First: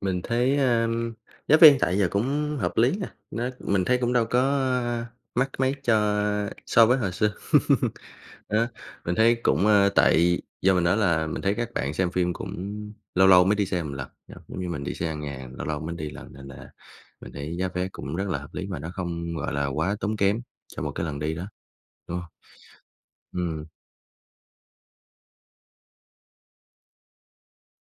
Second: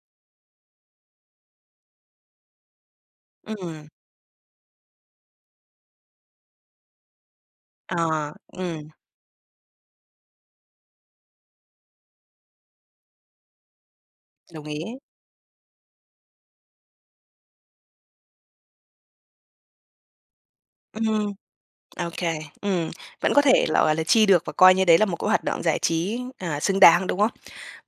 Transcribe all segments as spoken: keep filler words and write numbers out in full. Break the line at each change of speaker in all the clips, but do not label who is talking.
Mình thấy, ờm, giá viên tại giờ cũng hợp lý nè. Nó mình
Ừm.
thấy cũng đâu có mắc mấy cho a, so với hồi xưa.
Ờ,
Ờ,
ừm.
mình thấy cũng, ờ, tại do mình nói là mình thấy các bạn xem phim cũng lâu lâu mới đi xem một lần, [unintelligible] cũng
Đồng
như mình đi
ý.
xe hàng ngày, lâu lâu mới đi lần, nên là mình thấy giá vé cũng rất là hợp lý, mà nó không gọi là quá tốn kém cho một cái lần
Ừm,
đi đó,
ô
đúng hông?
kê. Ừm. Vẫn có thể
Ừm.
là, gọi là, chi được và coi như đấy là một cái hoạt động giải trí, à, xứng đáng, đúng không?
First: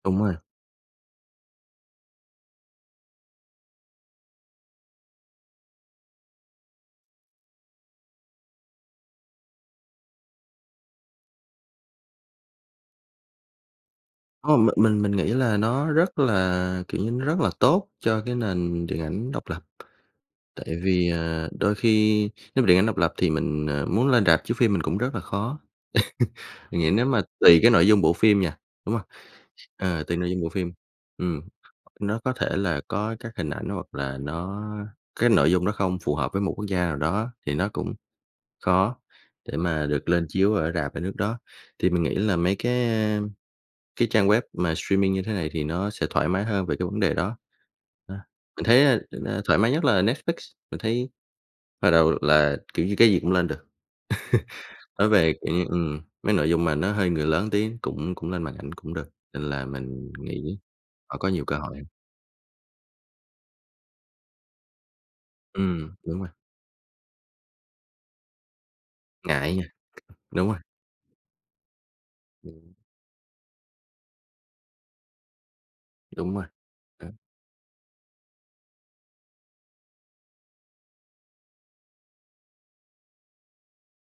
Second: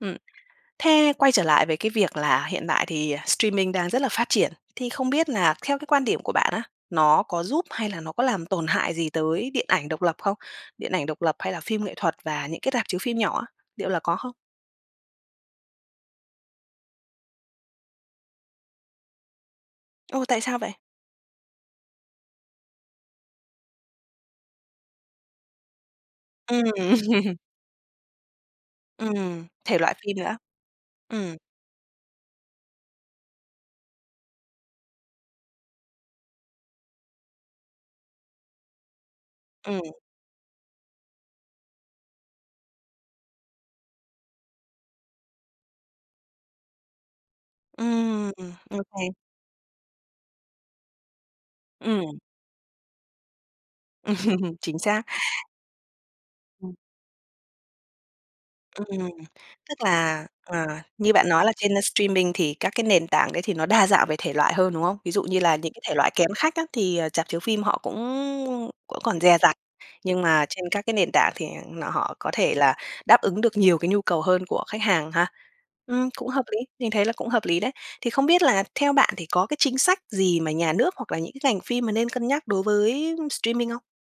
Ừm,
Đúng rồi.
thế quay trở lại với cái việc là hiện tại thì streaming đang rất là phát triển, thì không biết là theo cái quan điểm của bạn á, nó có giúp hay là nó có làm tổn hại gì tới điện ảnh độc lập không? Điện ảnh độc lập, hay là phim nghệ thuật và những cái rạp chiếu phim nhỏ á, liệu là có không?
Hông, m mình mình nghĩ là nó rất là, kiểu như, nó rất là tốt cho cái nền điện ảnh độc lập.
Ồ! Tại sao vậy?
Tại vì, à, đôi khi nếu điện ảnh độc lập thì mình, ờ, muốn lên rạp chiếu phim mình cũng rất là khó.
Ừm.
Mình nghĩ nếu mà tùy cái nội dung bộ phim nha, đúng hông?
Ừm, thể loại
Ờ,
phi
tùy nội
nữa.
dung bộ phim.
Ừm.
Ừm, nó có thể là có các hình ảnh hoặc là nó cái nội dung nó không phù hợp với một quốc gia nào đó thì nó cũng khó để
Ừm.
mà được lên chiếu ở rạp ở nước đó. Thì mình nghĩ là mấy cái, a, cái trang web mà streaming như thế này thì nó sẽ thoải mái hơn về cái vấn đề đó. Đó,
Ừm.
mình
Ô
thấy á
kê.
[unintelligible] thoải mái nhất là Netflix, mình thấy hồi đầu
Ừm.
là, kiểu, như cái gì cũng lên được.
Ừm, Chính xác.
Nói về, kiểu như, ừm, mấy nội dung mà nó hơi người lớn tí cũng cũng lên màn ảnh
Ừm,
cũng được, nên là
tức
mình
là,
nghĩ
à, như
họ có
bạn nói
nhiều
là
cơ
trên
hội.
streaming thì các cái nền tảng đấy thì nó đa dạng về thể loại hơn, đúng không? Ví dụ như là những cái thể
Ừm,
loại
đúng rồi.
kén khách á thì, à, rạp chiếu phim họ cũng cũng còn dè dặt.
Ngại nha.
Nhưng mà
Đúng rồi.
trên các cái nền tảng thì nọ họ có thể là
[unintelligible]
đáp ứng được nhiều cái nhu cầu hơn của khách hàng ha. Ừm, cũng
Đúng
hợp
rồi.
lý, mình thấy là
[unintelligible]
cũng hợp lý đấy. Thì không biết là theo bạn thì có cái chính sách gì mà nhà nước hoặc là những cái ngành phim mà nên cân nhắc đối với streaming không?